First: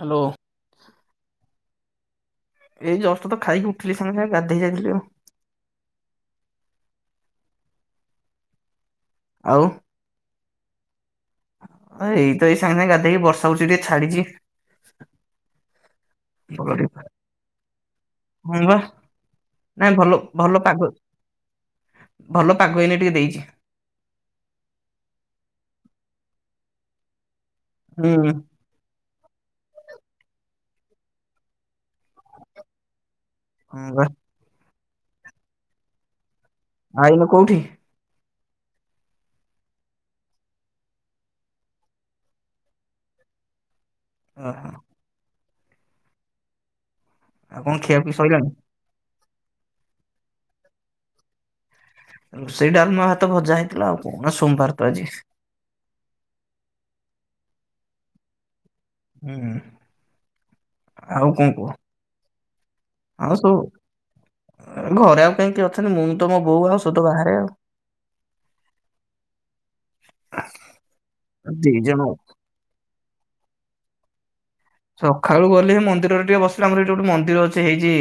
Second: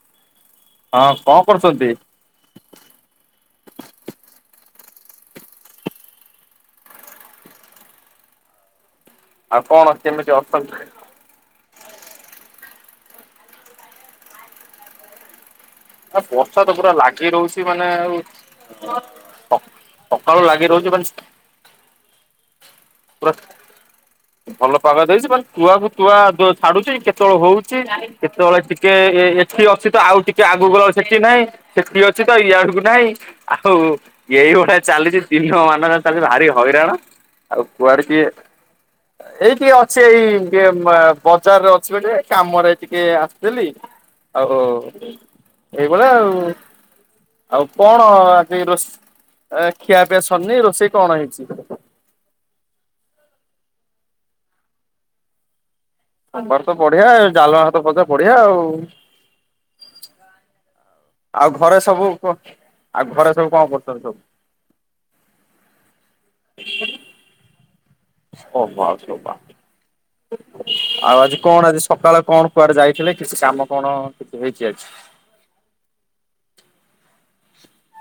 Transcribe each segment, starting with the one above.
Hello. ହଁ କଣ କରୁଛନ୍ତି? ଏଇ ଜଷ୍ଟ ତ ଖାଇକି ଉଠିଲି ସାଙ୍ଗ ସାଙ୍ଗେ ଗାଧେଇ ଯାଇଥିଲ ଆଉ। ଆଉ କଣ କେମିତି ଅଛନ୍ତି? ଆ ଏଇ ତ ଏଇ ସାଙ୍ଗେ ଗାଧେଇକି ବର୍ଷା ହଉଛି ଟିକେ ଛାଡିଛି। ଆ ବର୍ଷା ଭଲ ତ ପୁରା ଟିକେ ଲାଗି ରହୁଛି ମାନେ ଆଉ। ହଁ ବା ସ ନାଇଁ ଭଲ ସକାଳୁ ଭଲ ଲାଗି ପାଗ ରହୁଛି ମାନେ ଭଲ ପାଗ ହେଇନି ଟିକେ ପୁରା ଦେଇଛି। ଭଲ ପାଗ ଦେଇଛି ମାନେ ତୁଆକୁ ତୁଆ ଯୋ ଛାଡୁଛି କେତେବେଳେ ହଉଛି ହୁଁ କେତେବେଳେ ଟି ଟିକେ ଏଠି ଅଛି ତ ଆଉ ଟିକେ ଆଗକୁଲା ସେଠି ନାହିଁ ସେଠି ଅଛି ତ ଇ ଆଡକୁ ନାହିଁ। ଆଉ ହଁ ବା ଏଇଭଳିଆ ଚାଲିଛି ଦିନ ମାନ ଚାଲିଛି ଭାରି ହଇରାଣ ଆଉ ଏଇନେ କୋଉଠି? ଆଉ। କୁଆଡେ କିଏ? ଏଇ ଟିକେ ଅଛି ଏଇେ ଟିକେ ବେ ବଜାରରେ ଅଛି ବା ଟିକେ କାମରେ ଟିକେ ଆସିିଥିଲି। [inaudible] ଆ ହୁ। ଏଇଭଳିଆ ଆଉ ଆଉ ଖିଆ କଣ ପିଇ ସଇଲାଣି? ଆଜି ରୋସ ଏ ଖିଆ ପିଆ ସରିନି ରୋଷେଇ କଣ ହେଇଛି? ରୋଷେଇ ଡାଲମା ଭାତ ଭଜା ହେଇଥିଲା ଆଉ କଣ ସୋମବାର ତ ଆଜି? ବର୍ ତ ବଢିଆ ଜାଲଣ ହାତ ଭଜା ବଢିଆ ଆଉ। ହୁଁ। କଣ ଆଉ କୁହ? ଘରେ ସବୁ କ ଆଉ ଘରେ ସବୁ କଣ କରୁଛନ୍ତି ସବୁ? ଘରେ ଆଉ କାହିଁକି କିଏ ଅଛନ୍ତି ମୁଁ ତ ମୋ ବୋଉ ଆଉ ତ ସବୁ ବାହାରେ ଆଉ। ହଭ ଆ ଶଭ ଆଉ ଆଜି କଣ ଦି ଆଜି ଜଣ। ସକାଳେ କଣ କୁଆଡେ ଯାଇଥିଲେ କିଛି କାମ କଣ କିଛି ହେଇଛି ଆଜି? ସକାଳୁ ଗଲେ ମନ୍ଦିରରେ ଟିକେ ବସିଲା ଆମର ଏଇଠି ଗୋଟେ ମନ୍ଦିର ଅଛି ହେଇଛି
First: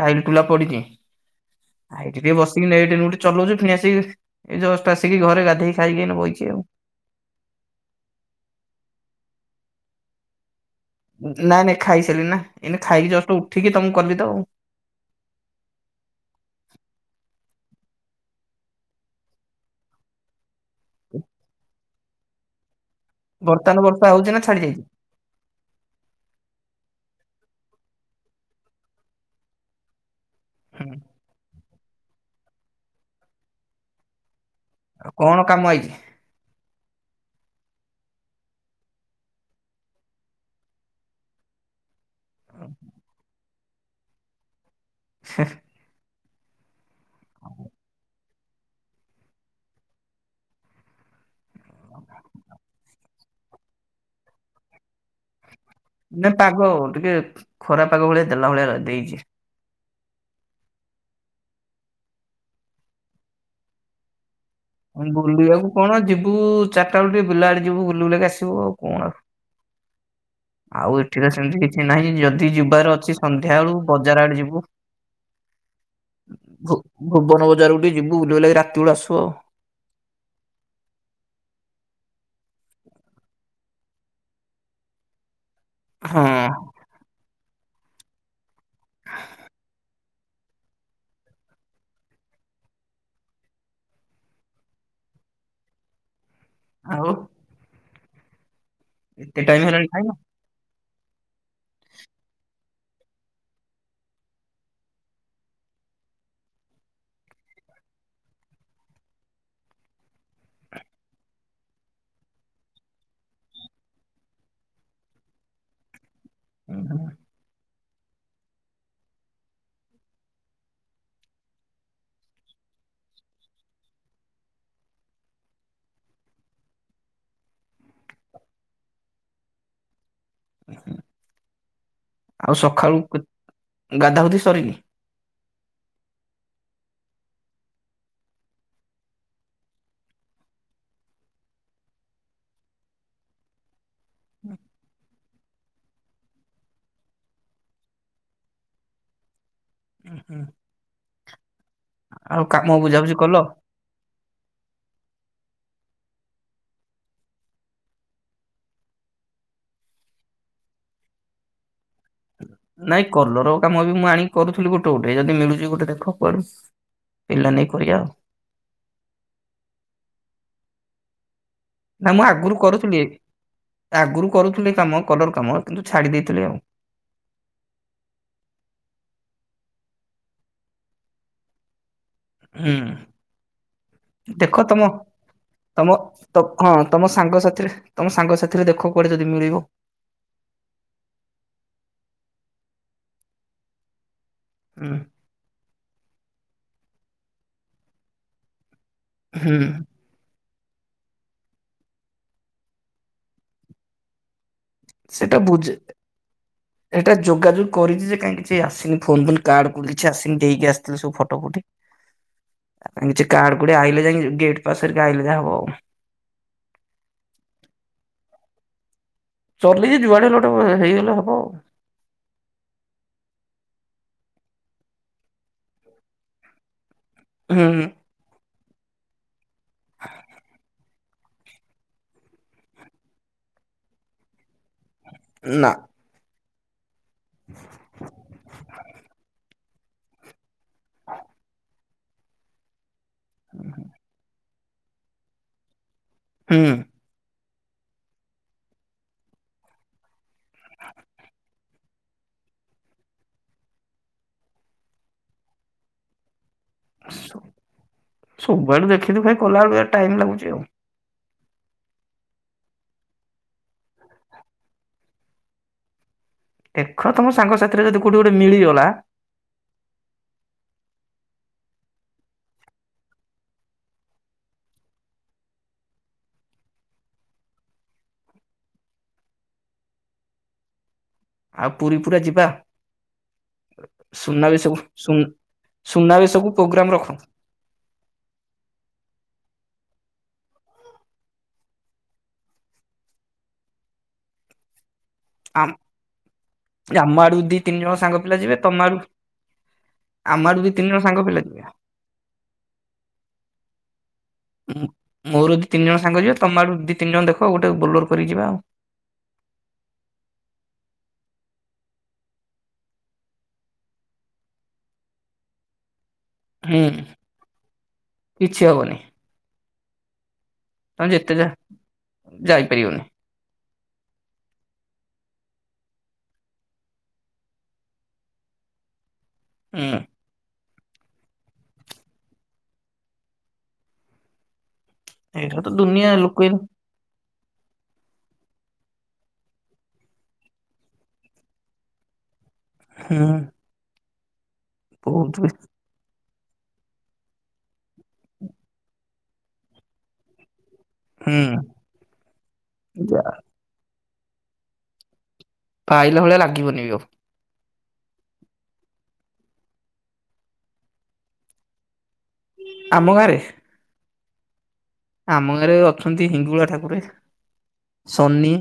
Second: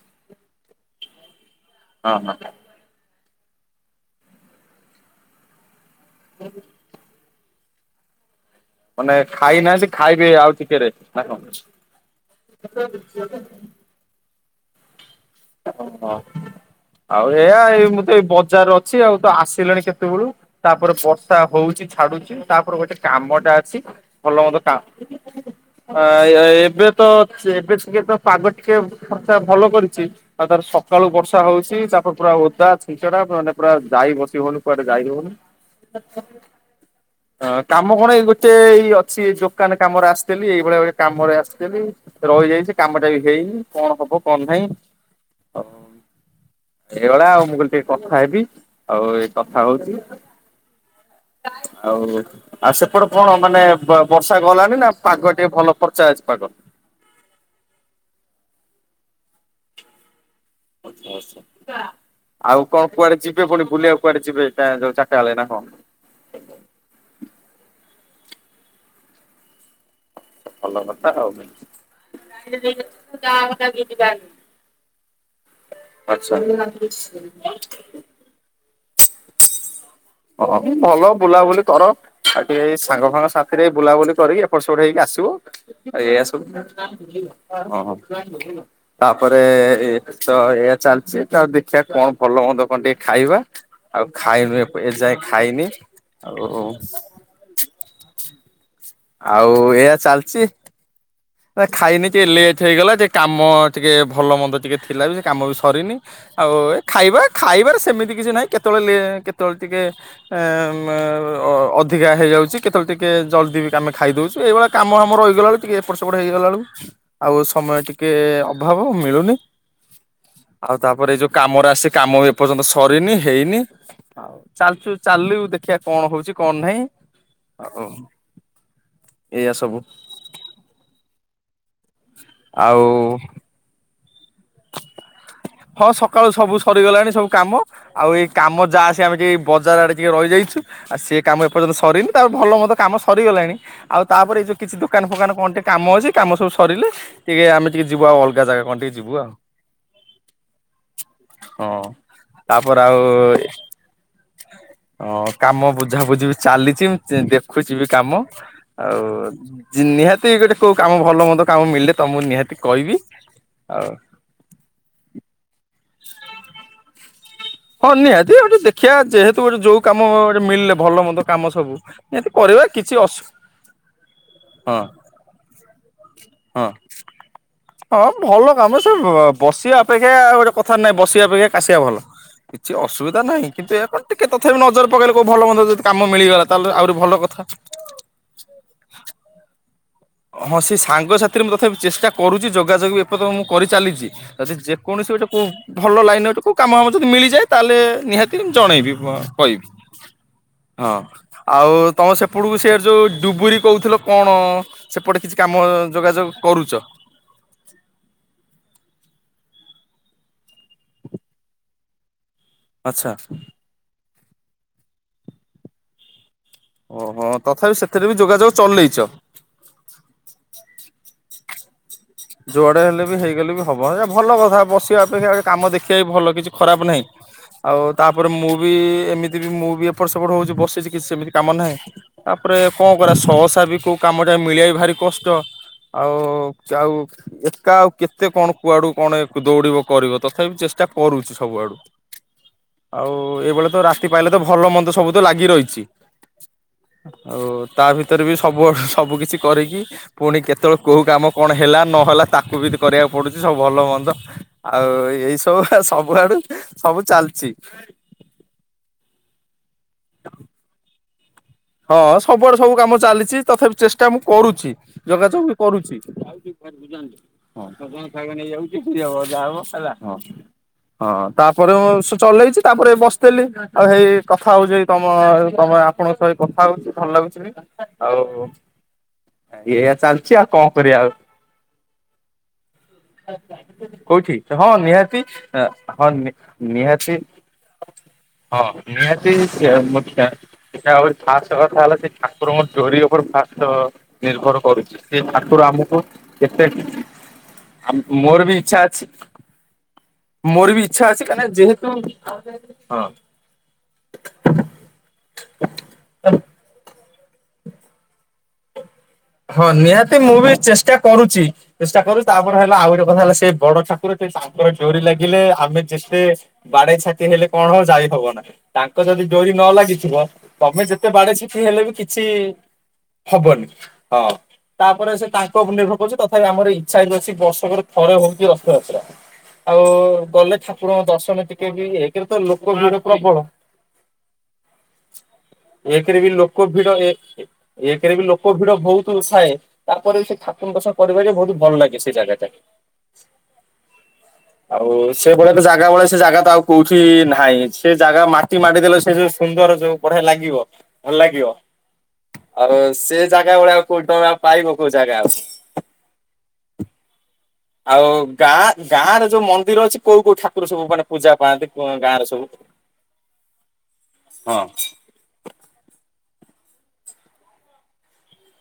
ଟାଇଲ ଟୁଲା ପଡିଛି। [inaudible] ଆ ହଁ ହଁ ଏଇଠିିକେ ବସିକିଠି ଚଲଉଛି ଫଣି ଆସି ଏ ଜଷ୍ଟ ଆସିକି ଘରେ ଗାଧେଇି ଖାଇକି ବହିଛି ଆଉ। ମାନେ ଖାଇ ନାହାଁନ୍ତି ସେ ଖାଇବେ ଆଉ ଟିକେ ନାଇଁ ନାଇଁ ଖାଇସାରିଲି ନା ଏଇନ ଖାଇକି ଜଷ୍ଟ ଉଠିକି ତମକୁ କଲି ତ ଆଉ। ଓହୋ ଆଉ ଏଇଆ ମୁଁ ତ ଏଇ ବଜାର ଅଛି ଆଉ ତ ଆସିଲେଣି କେତେବେଳୁ? ତାପରେ ବର୍ଷା ହଉଛି ଛାଡୁଛି ତାପରେ ଗୋଟେ କାମ ଟା ଅଛି ବର୍ତ୍ତମାନ ବର୍ଷା ହଉଛି ଭଲ ନା ମନ୍ଦ ଛାଡି କା ଯାଇଛି ଆ ଏବେ ତ ଏବେ ଟିକେ ତ ପାଗ ଟିକେ ଖର୍ଚା ଭଲ କରିଛି। ତାର ସକାଳୁ ବର୍ଷା ହଉଛି ତାପରେ ପୁରା ଓଦା ଛିଞ୍ଚଡା ମାନେ ପୁରା ଯାଇ ବସି ହଉନି। କୁଆଡେ ଯାଇ ଆଉ କଣ କାମ ଆଇଛି ହୋଉନି। ହଁ କାମ କଣ ଏଇ ଗୋଟେ ଏଇ ଅଛି ଦୋକାନ କାମରେ ଆସିଥିଲି ଏଇଭଳିଆ ଗୋଟେ କାମରେ ଆସିଥିଲି। ରହିଯାଇଛି କାମ ଟା ବି ହେଇନି କଣ ହବ କଣ ନାହିଁ? ଆଉ [inaudible] ଏଇଭଳିଆ ଆଉ ମୁଁ କହିଲି ଟିକେ କଥା ହେବି ଆଉ ଏଇ କଥା ହଉଛି। ଆଉ ଆଉ ସେପଟେ କଣ ମାନେ ବର୍ଷା ଗଲାଣି ନା? ପାଗ ଟିକେ ଭଲ ପର୍ଚା ଅଛି ପାଗ। ହଉ ଟିକେ ଖରାପାଗ ଭଳିଆ ଦେଲା ଭଳିଆ ଦେଇଛି। ଆଚ୍ଛା ଆଚ୍ଛା ଆଉ କଣ କୁଆଡେ ଯିବେ ପୁଣି ବୁଲିବାକୁ କୁଆଡେ ଯିବେ? ଯୋଉ ଚାରିଟା ବେଳେ ନା ବୁଲିବାକୁ କଣ ଯିବୁ ଚାରିଟା ବେଳେ ଟିକେ ବୁିଲା ଆଡେ ଯିବୁ ବୁଲ ବୁଲାକି ଆସିବୁ ଆଉ କଣ ଆଉ ଭଲ କଥା ଏଠି ତ ଆଉ ଯ ସେମିତି କିଛି ନାହିଁ ଯଦି ଯିବାର ଅଛି ସନ୍ଧ୍ୟା ବେଳୁ ବଜାର ଆଡେ ଯିବୁ। ତ ପଚନ୍ଦ ଗୋଟେ ଯୁଲ ଲାଗି ରାତି ବେ ଆସୁ ଆଉ। ହଁ ଭଲ ବୁଲାବୁଲି କର। ଆଉ ଟିକେଇ ସାଙ୍ଗ ସାାଙ୍ଗ ସାଥିରେ ବୁଲାବୁଲି କରିକି ଏପଟ ସେପଟେ ହେଇକି ଆସିବ। ଆ ଏଇଆ ସବୁ ହଁ ହଁ। ତାପରେ ଏ ତ ଏଇଆ ଚାଲିଛି ତା ଦେଖିବା କଣ ଭଲ ହନ୍ଦ କଣ ଟିକେ ଖାଇବା? ଆଉ ଖାଇନୁ ଏ ଏ ଯାଏ ଖାଇନି ଆଉ ଆଉ ଏତେ ଟାଇମ ଆଉ ହେଲାଣି ଏଇଆ ଚାଲିଚି। ନା ଖାଇନି ଟିକେ ଲେଟ ହେଇଗଲା। ଟିକେ କାମ ଟିକେ ଭଲ ମନ୍ଦ ଟିକେ ଥିଲା ବି ସେ କାମ ବି ସରିନି। ଆଉ ଏ ଖାଇବା ଖାଇବାରେ ସେମିତି କିଛି ନାହିଁ। କେତେବେଳେ ଲେ କେତେବେଳେ ଟିକେ ଏ ଅଧିକା ହେଇଯାଉଛି କେତେବେଳେ ଟିକେ ଜଲଦି ଆମେ ଖାଇଦଉଛୁ ଏଇଭଳି। କାମ ଫାମ ରହିଗଲା ବଲକୁ ଟିକେ ଏପଟ ସେପଟେ ହେଇଗଲା ବେଳକୁ ଖାଇନ? ଆଉ ସମୟ ଟିକେ। କେ ଅଭାବ ମିଳୁନି। ଆଉ ତାପରେ ଏଇ ଯୋଉ କାମରେ ଆସି କାମ ବି ଏପର୍ଯ୍ୟନ୍ତ ସରିନି ହେଇନି। ହଉ ଚାଲଛୁ ଚାଲୁ ଦେଖିବା କଣ ହଉଛି କଣ ନାହିଁ ଆଉ ଏଇଆ ସବୁ। ଆଉ ସକାଳୁ ଗାଧାଗୁଧି ସରିନି? ହଁ ସକାଳୁ ସବୁ ସରିଗଲାଣି ସବୁ କାମ ଆଉ ଏଇ କାମ ଯାହା ଆସି ଆମେ ଟିକେ ବଜାର ଆଡେ ଟିକେ ରହିଯାଇଛୁ। ଆଉ ସେଏ କାମ ଏପର୍ଯ୍ୟନ୍ତ ସରିନି ତାପରେ ଭଲ ମ କାମ ସରିଗଲାଣି ଆଉ ତାପରେ ଏଇ ଯୋଉ କିଛି ଦୋକାନ ଫୋକାନ କଣ୍ଟକ୍ଟ କାମ ଅଛି କାମ ସବୁ ସରିଲେ ଟିକେ ଆମେ ଟିକେ ଯିବୁ ଆଉ ଅଲଗା ଜାଗା କଣ ଟିକେ ଯିବୁ ଆଉ ଉଁ ଉଁ ହଁ, ତାପରେ ଆଉ ବୁଝାବୁଝି କଲ? ହଁ କାମ ବୁଝାବୁଝି ବି ଚାଲିଛି ଦେଖୁଛି ବି କାମ। ଆଉ ନିହାତି ଗୋଟେ କୋଉ କାମ ଭଲ ମନ୍ଦ କାମ ମିଳିଲେ ତମକୁ ନିହାତି କହିବି ନାଇଁ କଲର କାମ ଆଉ ବି ମୁଁ ଆଣିକି କରୁଥିଲି ଗୋଟେ ଗୋଟେ ଯଦି ମିଳୁଛି ଗୋଟେ ଦେଖ କୁଆଡୁ। ପିଲାମାନେ ହଁ ନିହାତି ଆଉ ଟିକେ ଦେଖିବା ଯେହେତୁ ଗୋଟେ ଯୋଉ କାମ ଗୋଟେ ମିଳିଲେ ଭଲ ମନ୍ଦ କାମ ସବୁ। ନା ମୁଁ ନିହାତି ଆଗରୁ କରିବା କିଛି କରୁଥିଲି ଅସୁ ଆଗରୁ କରୁଥିଲି ହଁ କାମ କଲର କାମ କିନ୍ତୁ ଛାଡି ଦେଇଥିଲି ଆଉ। ହଁ [inaudible] ହଁ ଭଲ କାମ ସେ ବସିବା ଅପେକ୍ଷା ଆଉ ଗୋଟେ କଥାରେ ନାହିଁ ବସିବା ଅପେକ୍ଷା କାସିବା ଭଲ। କିଛି ହୁଁ ଅସୁବିଧା ନାହିଁ କିନ୍ତୁ ଏହା କଣ ଟିକେ ଦେଖ ତଥାପି ତମ ନଜର ପକେଇଲେ କୋଉ ଭଲ ମନ୍ଦ ଯଦି ତମ କାମ ତ ମିଳିଗଲା ହଁ ତାହେଲେ ଆହୁରି ତମ ଭଲ କଥା। ସାଙ୍ଗସାଥିରେ ତମ ସାଙ୍ଗ ସାଥିରେ ଦେଖ କୁଆଡେ ଯଦି ମିଳିବ। ହଁ ସେ ସାଙ୍ଗସାଥିରେ ମୁଁ ତଥାପି ଚେଷ୍ଟା କରୁଛି ଯୋଗାଯୋଗ ବି ଏପତ ମୁଁ କରିଚାଲିଛି। ଯଦି ହୁଁ ଯେକୌଣସି ଗୋଟେ କୋଉ ଭଲ ଲାଇନ୍ ର ଗୋଟେ କେଉଁ କାମ ଆମ ଯଦି ମିଳିଯାଏ ତାହେଲେ ନିହାତି ଜଣେଇବି। ହୁଁ କହିବି। ହଁ ଆଉ ତମ ସେପଟକୁ ସେ ଯୋଉ ଡୁବୁରି କହୁଥିଲ କଣ। ସେପଟେ କିଛି କାମ ଯୋଗାଯୋଗ କରୁଛ। ଏ ଯୋଗାଯୋଗ କରିଛି ଯେ କାଇଁ କିଛି ଆସିନି ଫୋନ ଫୋନ କାର୍ଡ କିଛି ଆସନି ଦେଇକି ଆସିଥିଲି ସବୁ ଫଟୋ ଫୁଟି। ଆଚ୍ଛା କିଛି କାର୍ଡ କୁଡେ ଆଇଲେ ଯାଇକି ଗେଟ ପାସ୍ ହେରିକା ଆଇଲେ ଯାହା ହବ ଆଉ ଓହୋ ତଥାପି ସେଥିରେ ବି ଯୋଗାଯୋଗ ଚଲେଇଚ? ଚଲେଇଛି, ଯୁଆଡେ ହେଲେ ଗୋଟେ ହେଇଗଲେ ହବ ଆଉ। ଯୁଆଡେ ହେଲେ ବି ହେଇଗଲେ ବି ହବ, ଏ ଭଲ କଥା ବସିବା ଅପେକ୍ଷା କାମ ଦେଖିବା ବି ଭଲ, କିଛି ଖରାପ ନାହିଁ। ହୁଁ ଆଉ ତାପରେ ମୁଁ ବି, ଏମିତି ବି ମୁଁ ବି, ଏପଟ ସେପଟ ହଉଛି ବସିଛି କିଛି ସେମିତି କାମ ନାହିଁ। ତାପରେ କଣ କରିଆ ସହସା ବି କୋଉ କାମ ଟା ମିଳଆ ଭାରି କଷ୍ଟ। ନା ଆଉ ଆଉ ଏକା ଆଉ କେତେ କଣ କୁଆଡୁ କଣ ଏତେ ଦୌଡିବ। କରିବ? ତଥାପି ଚେଷ୍ଟା କରୁଛି ସବୁଆଡୁ ଆଉ ଏଇଭଳିଆ ତ ରାତି ପାଇଲେ ତ ଭଲ ମନ୍ଦ ସବୁ ତ ଲାଗି ରହିଛି। ହୁଁ ଉଁ ଆଉ ତା ଭିତରେ ବି ସବୁ ସବୁ କିଛି କରିକି ପୁଣି କେତେବେଳେ କୋଉ କାମ କଣ ହେଲା? ନହେଲା ତାକୁ ବି କରିବାକୁ ପଡୁଛି, ସବୁ ଭଲ ମନ୍ଦ, ଆଉ ଏଇ ସବୁ ସବୁଆଡୁ। ସବୁ ଚାଲିଛି ସବୁଆଡେ ଦେଖିଦୁଖୀ କଲାବେଳେ ଏୟା ଟାଇମ ଲାଗୁଛି ଆଉ। ହଁ ସବୁଆଡେ ସବୁ କାମ ଚାଲିଛି ତଥାପି ଚେଷ୍ଟା ମୁଁ କରୁଛି ଯୋଗାଯୋଗ ବି କରୁଛି। ଖାଇବା ନେଇ ଦେଖ ଯାଉଛି ତମ ସାଙ୍ଗସାଥିରେ ଯଦି କୋଉଠି ଗୋଟେ ମିଳିଗଲା ଯାହା ହବ ହେଲା। ହଁ ତାପରେ ମୁ ସେ ଚଲେଇଛି ତାପରେ ବସିଥିଲି। ଆଉ ସେଇ କଥା ହଉଛି ତମ ତମେ ଆପଣଙ୍କ ସହିତ। କଥା ହଉଛି ଭଲ ଲାଗୁଛି ଆଉ ଏଇଆ ଚାଲିଛି ଆଉ କଣ କରିବା ଆଉ ଆଉ ପୁରୀ ପୁରା ଯିବା। କୋଉଠି ହଁ ସୁନାବେଶକୁ ସୁ ନିହାତି, ହଁ ସୁନାବେଶକୁ ପ୍ରୋଗ୍ରାମ ରଖ। ନିହାତି। ହଁ ନିହାତି ମୁଖ୍ୟ ଫାଷ୍ଟ କଥା ହେଲା ସେ ଠାକୁରଙ୍କ ଡୋରି ଉପରେ ଫାଷ୍ଟ ନିର୍ଭର କରୁଛି। ସେ ଠାକୁର ଆମ ଆମକୁ କେତେ ଆମ ଆଡୁ ଦି ତିନି ଜଣ ସାଙ୍ଗ ପିଲା ମୋର ଯିବେ ବି ତମ ଇଛା ଆଡୁ ଅଛି। ଆମ ଆଡୁ ଦି ମୋର ବି ତିନି ଜଣ ଇଛା ସାଙ୍ଗ ଅଛି ପିଲା କାଇଁନା ଯିବେ। ଯେହେତୁ ହଁ। ମୋର ଯଦି ତିନି ଜଣ ସାଙ୍ଗ ଯିବେ, ତମେ ଆଡୁ ଦି ତିନି ଜଣ ଦେଖ ଗୋଟେ ବୋଲର କରି ଯିବା ଆଉ ହଁ ନିହାତି ମୁଁ ବି ଚେଷ୍ଟା କରୁଛି। ଚେଷ୍ଟା କରୁଛି ତାପରେ ହେଲା ଆଉ ଗୋଟେ କଥା ହେଲା ସେ ବଡ ଠାକୁର ସେ ତାଙ୍କର ଡୋରି ଲାଗିଲେ ଆମେ ଯେତେ ହୁଁ ବାଡେଇ ଛାଟି ହେଲେ କଣ ହବ ଯାଇ ହବ ନା। କିଛି ତାଙ୍କ ହବନି ଯଦି ଡୋରି ନ ଲାଗିଥିବ ତମେ ଯେତେ ବାଡେଇ ଛାଟି ହେଲେ ବି କିଛି ଯାଇପାରିବନି। ହବନି। ହଁ। ତାପରେ ସେ ତାଙ୍କ ଉପରେ ନିର୍ଭର କରୁଛି ତଥାପି ଆମର ଇଛା ହେଇ ଅଛି ବର୍ଷକରେ ଥରେ ହଉଛି ରଥଯାତ୍ରା। ଆଉ ହୁଁ ଗଲେ ଠାକୁରଙ୍କ ଦର୍ଶନ ଟିକେ ବି ହେଇକରେ ତ ଲୋକ ଭିଡ ପ୍ରବଳ। ଏଇଟା ତ ଦୁନିଆ ଏକରେ ବି ଲୋକ ଭିଡ଼ ଏ କରେ ବି ଲୋକ ଭିଡ ବହୁତ ଥାଏ ତାପରେ ବି ସେ ଠାକୁର ଦସା କରିବା ଯେ ବହୁତ ଭଲ ଲାଗେ ସେ ଜାଗାଟା। ହୁଁ। ଆଉ ସେ ବହୁତ ଭଳିଆ ଜାଗା ବଳିଳେ ସେ ଜାଗା ତ ଆଉ କୋଉଠି ନାହିଁ ସେ ଜାଗା ମାଟି ମାଡି ଦେଲେ ସେ ଯୋଉ ସୁନ୍ଦର ଯୋଉ ବଢିଆ ଲାଗିବ। ଭଲ ହୁଁ। ଲାଗିବ ଆଉ ସେ ଜାଗା ଭଳିଆଉ କୋଉ ଟଙ୍କାଉ ପାଇବ କୋଉ ଜାଗା ଆଉ? ପାଇଲା ଭଳିଆ ଲାଗିବନି ଆଉ। ଆଉ ଗାଁ ଗାଁ ରେ ଯୋଉ ମନ୍ଦିର ଅଛି କୋଉ କୋଉ ଠାକୁର ସବୁ ମାନେ ପୂଜା ପାଆନ୍ତି ଗାଁ ରେ ସବୁ? ଆମ ଗାଁରେ? ହଁ। ଆମ ଗାଁରେ ଅଛନ୍ତି ହିଙ୍ଗୁଳା ଠାକୁରେ, ସନି,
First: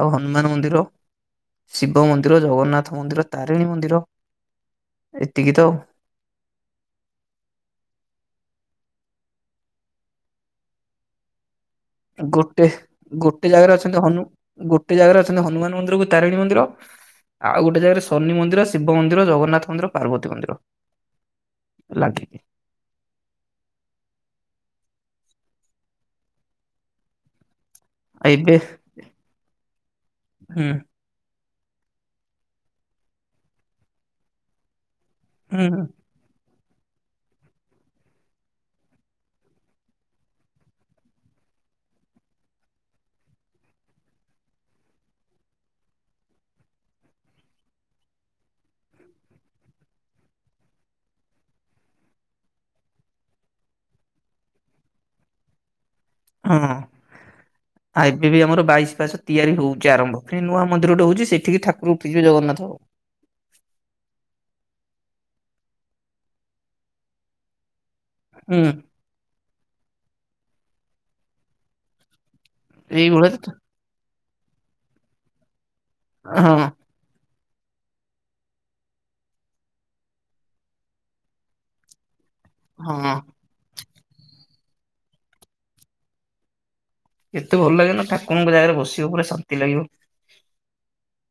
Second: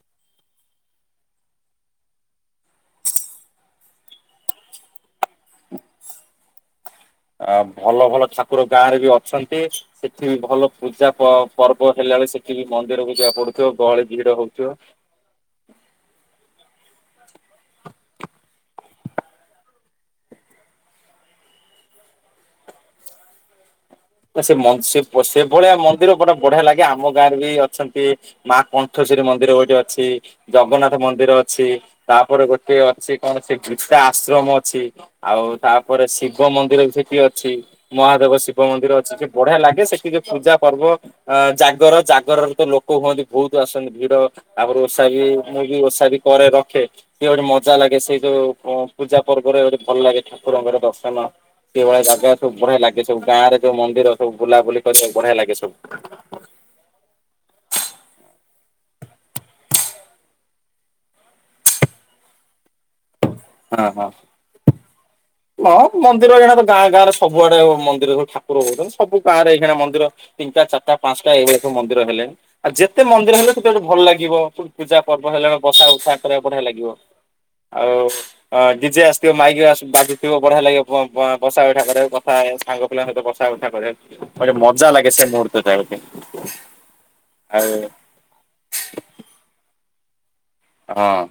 ଆଉ ହନୁମାନ ମନ୍ଦିର। ଶିବ ମନ୍ଦିର, ଜଗନ୍ନାଥ ମନ୍ଦିର, ତାରିଣୀ ମନ୍ଦିର ଏତିକି ତ ଆଉ। ଅ ଭଲ ଭଲ ଠାକୁର ଗାଁ ରେ ବି ଅଛନ୍ତି ସେଠି ବି ଭଲ ପୂଜା। ପର୍ବ ହେଲା ବେଳେ ସେଠି ବି ଗୋଟେ ମନ୍ଦିରକୁ ଯାହା ଗୋଟେ ପଡୁଥିବ ଜାଗାରେ ଅଛନ୍ତି ଗହଳି ହନୁ ଭିର ହଉଥିବ। ଗୋଟେ ଜାଗାରେ ହନୁମାନ ମନ୍ଦିରକୁ ତାରିଣୀ ମନ୍ଦିର ଆଉ ଗୋଟେ ଜାଗାରେ ଶନି ମନ୍ଦିର, ଶିବ ମନ୍ଦିର, ଜଗନ୍ନାଥ ମନ୍ଦିର, ପାର୍ବତୀ ମନ୍ଦିର। ଲାଗିନି। ନା ସେ ସେଭଳିଆ ମନ୍ଦିର ପୁରା ବଢିଆ ଲାଗେ ଆମ ଗାଁରେ ବି ଅଛନ୍ତି। ଆଉ ଏବେ ମା କଣ୍ଠେଶ୍ୱରୀ ମନ୍ଦିର ଗୋଟେ ଅଛି ହୁଁ ଜଗନ୍ନାଥ ମନ୍ଦିର ଅଛି ତାପରେ ଗୋଟେ ଅଛି କଣ ସେ ଗୀତା ଆଶ୍ରମ ଅଛି। ଆଉ ହୁଁ ହଁ। ତାପରେ ଶିବ ମନ୍ଦିର ବି ସେଠି ଅଛି ମହାଦେବ ଶିବ ମନ୍ଦିର ଅଛି। ଟିକେ ବଢିଆ ଲାଗେ ସେଠି ଯୋଉ ପୂଜା ପର୍ବ। ଆ ଜାଗର ଜାଗରରେ ତ ଲୋକ ହୁଅନ୍ତି ବହୁତ ଆସନ୍ତି ଭିଡ। ଆଗରୁ ଓଷା ବି ମୁଁ ବି ଓଷା ବି କରେ ରଖେ। ସେଏ ଗୋଟେ ମଜା ଲାଗେ ସେଇ ଯୋଉ ପୂଜା ପର୍ବରେ ଗେ ଭଲ ଲାଗେ ଠାକୁରଙ୍କର ଦର୍ଶନ। ସେଇ ଭଳିଆ ଜାଗା ସବୁ ବଢିଆ ଲାଗେ ସବୁ ଗାଁରେୋଉ ମନ୍ଦିର ସବୁ ବୁଲାବୁଲି କରିବାକୁ ବଢିଆ ଲାଗେ ସବୁ। ହୁଁ। ଆଉ ଏବେ ବି ଆମର ବଶାର୍ସ ତିଆରି ହଉଛି ଆରମ୍ଭ ପୁଣି ନୂଆନ୍ଦିରଟା ହଉଛି ସେଠିକି ଠାକୁର ଉଠିିବେ ଜଗନ୍ନାଥ ହଉ। ହଁ ହଁ ହଁ ମନ୍ଦିର ଏଣ ତ ଗାଁ ଗାଁ ରେ ସବୁଆଡେ ମନ୍ଦିର ଠାକୁର ହୁଁ ହଉଛନ୍ତି ସବୁ ଗାଁରେ ଏଇଣା ମନ୍ଦିର ତିନିଟା ଚାରିଟ ପାଞ୍ଚଟା ଏଇଳି ସବୁ ମନ୍ଦିର ହେଲେଣି। ଆଉ ଯେତେ ଏଇଭଳିଆ ମନ୍ଦିର ତ ହେଲେ ସେତେବେଟେ ଭଲ ଲାଗିବ ପୂଜା ପର୍ବ ହେଲା ବେଳେ ବସା ବସା କରିବା ବଢିଆ ହଁ ଲାଗିବ। ଆଉ ହଁ ଜଡିଜେ ଆସିଥିବ ମାଇକି ବାୁଥିବ ବଢିଆ ଲାଗିବ ବସା ସାଙ୍ଗରେ କଥା ସାଙ୍ଗ ହଁ। ପିଲାଙ୍କ ସହିତ ମଜା ଲାଗେ ସେ ମୁହୂର୍ତଟା ଗୋଟେ। ଏତେ ଭଲ ଆଉ ଲାଗେନ ଠାକୁରଙ୍କ ଜାଗାରେ ବସିବ ପୁରା ଶାନ୍ତି ଲାଗିବ। ହଁ।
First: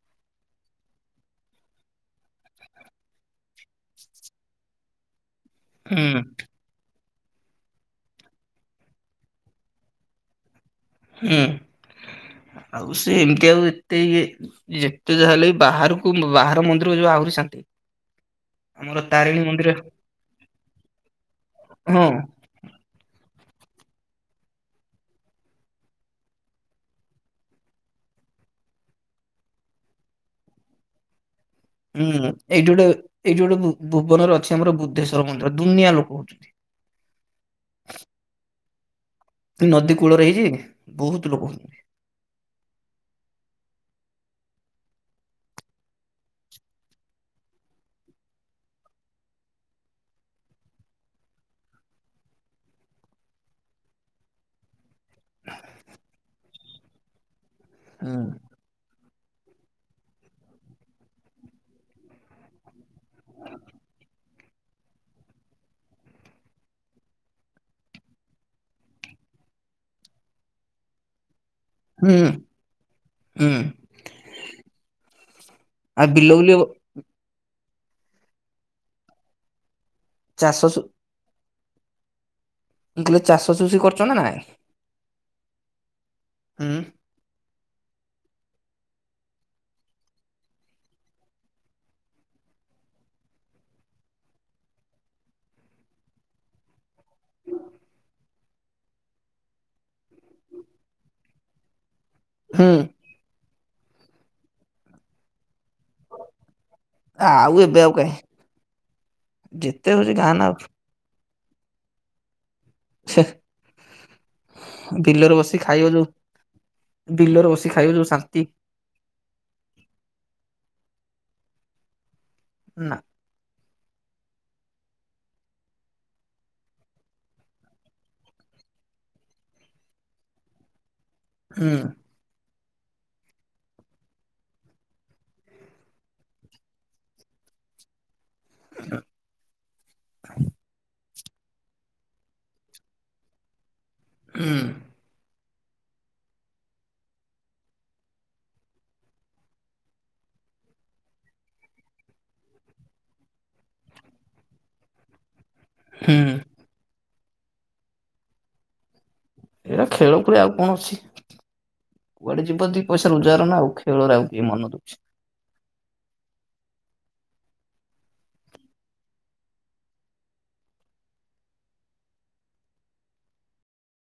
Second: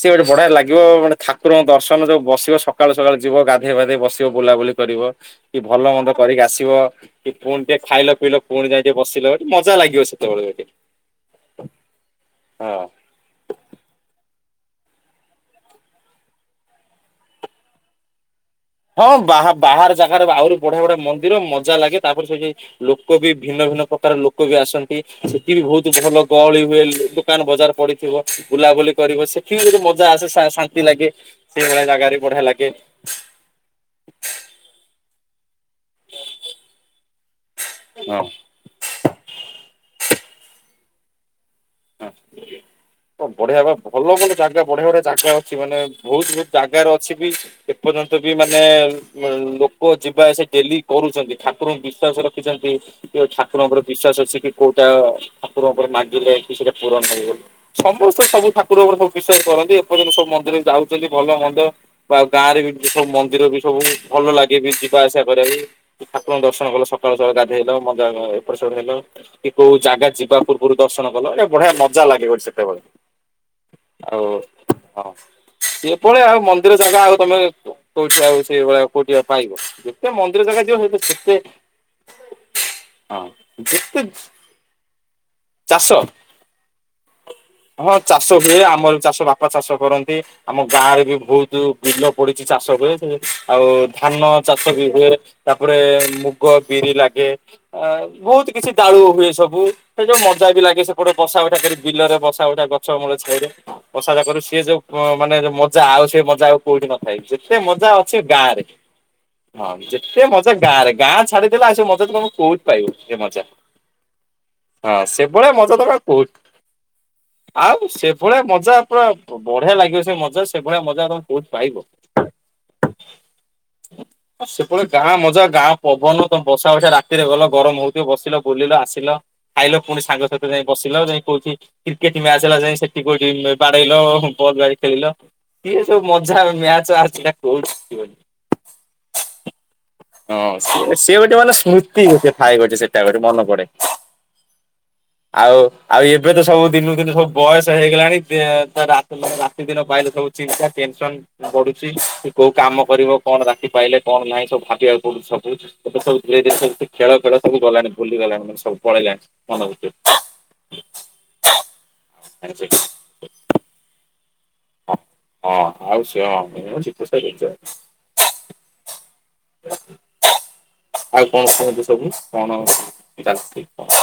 ସିଏ ଏଠେ ବଢିଆ ଲାଗିବ ମାନେ ଠାକୁରଙ୍କ ଦର୍ଶନ ଯୋଉ ବସିବ ସକାଳୁ ସକାଳୁ ଯିବ, ଗାଧୋଇବାଧେଇ ବସିବ ବୁଲା ବୁଲି କରିବ କି ଭଲ ମନ୍ଦ ହୁଁ କରିକି ଆସିବ। କି ପୁଣି ଟିକେ ଖାଇଲ ପଇଲ, ପୁଣି ଯାଇ ଟିକଏ ବସିଲ, ମଜା ଲାଗିବ ସେତେବେଳେକେ। ହୁଁ ଆଉ ସେ ଏମିତି ଆଉ ଯେତେ ଯାହାଲେ ବାହାରକୁ ବାହାର ମନ୍ଦିର ଯୋଉ ଆହୁରିଶାନ୍ତି। ଆମର ହଁ ବା ତାରିଣୀ ବାହାର ଜାଗାରେ ଆହୁରି ବଢିଆ ବଢିଆ ମନ୍ଦିର ମଜା ଲାଗେ ହଁ ତାପରେ ସେଇ ଯାଇ ଲୋକ ବି ଭିନ୍ନ ଭିନ୍ନ ପ୍ରକାର ଲୋକ ବି ଆସନ୍ତି ସେଠି ବି ବହୁତ ଭଲ ଗହଳି ହୁଏ। ଦୋକାନ ବଜାର ପଡିଥିବ ବୁଲାବୁଲି କରିବ ସେଠି ଯଦି ମଜା ଆସେ ଶାନ୍ତି ଲାଗେ। ସେଇଭଳି ଜାଗାରେ ବଢିଆ ଲାଗେ। ଏଇ ଯୋ ଗୋଟେ ଭୁବନରେ ଅଛି ଆମର ବୁଦ୍ଧେଶ୍ଵର ମନ୍ଦିର ଦୁନିଆ ଲୋକ ହଉଛନ୍ତି। ହଁ। ନଦୀ କୂଳରେ ହେଇଛି ବହୁତ ଲୋକ ହଉଛନ୍ତି। ଓ ବଢିଆ ବା ଭଲ ଭଲ ଜାଗା ବଢିଆ ବଢିଆ ଜାଗା ଅଛି ମାନେ ବହୁତ ବହୁତ ଜାଗାରେ ଅଛି ବି। ଏପର୍ଯ୍ୟନ୍ତ ବି ମାନେ ଲୋକ ଯିବା ଆସିବା ଡେଲି କରୁଛନ୍ତି। ଠାକୁରଙ୍କୁ ବିଶ୍ୱାସ ରଖିଛନ୍ତି। ଠାକୁରଙ୍କ ଉପରେ ବିଶ୍ୱାସ ଅଛି କି କୋଉଟା ଠାକୁର ଉପରେ ମାଗିଲେ କି ସେଟା ପୂରଣ କରିବେ। ସମସ୍ତେ ହୁଁ ସବୁ ଠା ଠାକୁର ଙ୍କ ଉପରେ ସବୁ ବିଶ୍ୱାସ କରନ୍ତି, ଏପର୍ଯ୍ୟନ୍ତ ସବୁ ମନ୍ଦିରରେ ଯାଉଛନ୍ତି ଭଲ ମନ୍ଦ ଆଉ ଗାଁରେ ବି ସବୁ ମନ୍ଦିର ବି ସବୁ ଭଲ ଲାଗେ ବି ଯିବା ଆସିବା କରିବା ବି। ଠାକୁରଙ୍କୁ ଦର୍ଶନ କଲ ସକାଳୁ ସକାଳ ଗାଧେଇଲ ମଜା ଏଟ ସେପଟେ ହେଲ କି କୋଉ ଜାଗା ଯିବା ପୂର୍ବରୁ ଦର୍ଶନ କଲ। ଏଟା ବଢିଆ ମଜା ହୁଁ ଲାଗେ ଗୋଟେ ସେତେବେଳେ। ହୁଁ ଆଉ ହଁ। ସେ ଭଳିଆ ବିଲ ଆଉ ବୁଲି ମନ୍ଦିର ଜାଗା ଆଉ ତମେ କୋଉଠି ଆଉ ସେଇ ଭଳିଆ କୋଉଠି ଆଉ ପାଇବ। ଯେତେ ମନ୍ଦିର ଚାଷ ଜାଗା ସୁ ଯିବ ସେତେ ମୁଁ କହିଲି ହଁ। ଚାଷ ଚୁଷି ଏତେ କରୁଛ ନା ନାଇଁ? ଚାଷ ଉଁ। ହଁ ଚାଷ ହୁଏ। ଆମର ବି ଚାଷ ବାପା ଚାଷ କରନ୍ତି। ଆମ ଗାଁରେ ବି ବହୁତ ବିଲ ପଡିଚି ଚାଷ ହୁଏ। ଆଉ ଧାନ ଚାଷ ବି ହୁଏ। ତାପରେ ମୁଗ ବିରି ଲାଗେ। ଅ ବହୁତ କିଛି ଦାଳୁ ହୁଏ ସବୁ। ସେ ଯୋଉ ମଜା ବି ଲାଗେ ସେ ଏପଟେ ବସା ଉଠା କରି ବିଲରେ ବସା ଉଠା ହୁଁ ଗଛ ମୂଳ ଛାଇରେ। ବସା ଉଠା କରିବୁ ସେ ଯୋଉ ମାନେ ଯୋଉ ମଜା ଆଉ ସେ ମଜା ଆଉ କୋଉଠି ନ ଭାଇ ଯେତେ ଆଉ ଏବେ ମଜା ଆଉ କାହିଁ ଅଛି ଗାଁ ରେ। ହଁ, ହଉଛି ଯେତେ ନା ମଜା ଆଉ। ଗାଁ ରେ। ଗାଁ ଛାଡି ସେ ମଜା ତମେ କୋଉଠି ପାଇବୁନି ସେ ମଜା। ହଁ ବିଲରେ ସେଭଳିଆ ବସି ମ [unintelligible] ଖାଇବ ଯୋଉ ବିଲରେ ବସି ଆଉ ଖାଇବ ଯୋଉ ସେଭଳିଆ ଶାନ୍ତି ମଜା ପୁରା ବଢିଆ ଲାଗିବ ସେ ମଜା। ସେଭଳିଆ ମଜା ତମେ କହୁଠୁ ପାଇବ। ନା। ହଁ ସେଭଳିଆ ଗାଁ ମଜା ଗାଁ ପବନ ତମେ ବସା ଉଠା ରାତିରେ ଗଲ ଗରମ ହଉଥିବ ବସିଲ ବୁଲିଲ ଆସିଲ। ଖାଇଲ ପୁଣି ସାଙ୍ଗସାଥି ରେ ଯାଇ ବସିଲା ଯାଇ କୋଉଠି ହୁଁ କ୍ରି କେଟ ମ୍ୟାଚ ହେଲା ଯାଇ ସେଠି କୋଉଠି ବାଡେଇଲ ବଲ୍ ବା ଖେଳିଲ। ଏ ସବୁ ମଜା ମ୍ୟାଚ ଅଛିନା। [unintelligible] [unintelligible] ହଁ। ସେ ସିଏ ଗୋଟେ ମାନେ ସ୍ମୃତି ଗୋଟେ ଥାଏ ଗୋଟେ ସେଟା ଗୋଟେ ମନ ପଡେ। ଉଁ। ଆଉ ଆଉ ଏବେ ତ ସବୁ ଦିନକୁ ଦିନୁ ସବୁ ବୟସ ହେଇଗଲାଣି, ଦେ ତ ରାତ୍ ମାନେ ରାତି ଦିନ ପାହିଲେ ସବୁ ଚିନ୍ତା ଟେନସନ ବଢୁଚି। କିଏ କୋଉ କାମ କରିବ କଣ ରାତି ପାହିଲେ କଣ ନାହିଁ ସବୁ ଭା ଦେଖିବାକୁ ପଡୁଚି ସବୁ। ଏବେ ତ ସବୁ ହୁଁ। ଧିରେ ଧିରେ ଖେଳ ଫେଳ ସବୁ ଗଲାଣି ଭୁଲି ଗଲାଣି ମାନେ ସବୁ ପଳେଇଲାଣି। ମନ ଏ ଭିତରୁ ଖେଳ ଫେଳ ଆଉ କଣ ଅଛି। କୁଆଡେ ଜାଣିଛ ଯିବ କି? ଦି ପଇସା ରୋଜଗାର ନା ଖେଳରେ ଆଉ କିଏ ମନ ଦଉଚି। ହଁ ଆଉ ସେ ହଁ ମେନ୍ ହେଲା ଦି ପଇସା ରୋଜଗାର। ଆଉ କଣ କୁହନ୍ତୁ ସବୁ। କଣ ଚାଲିଚି କଣ?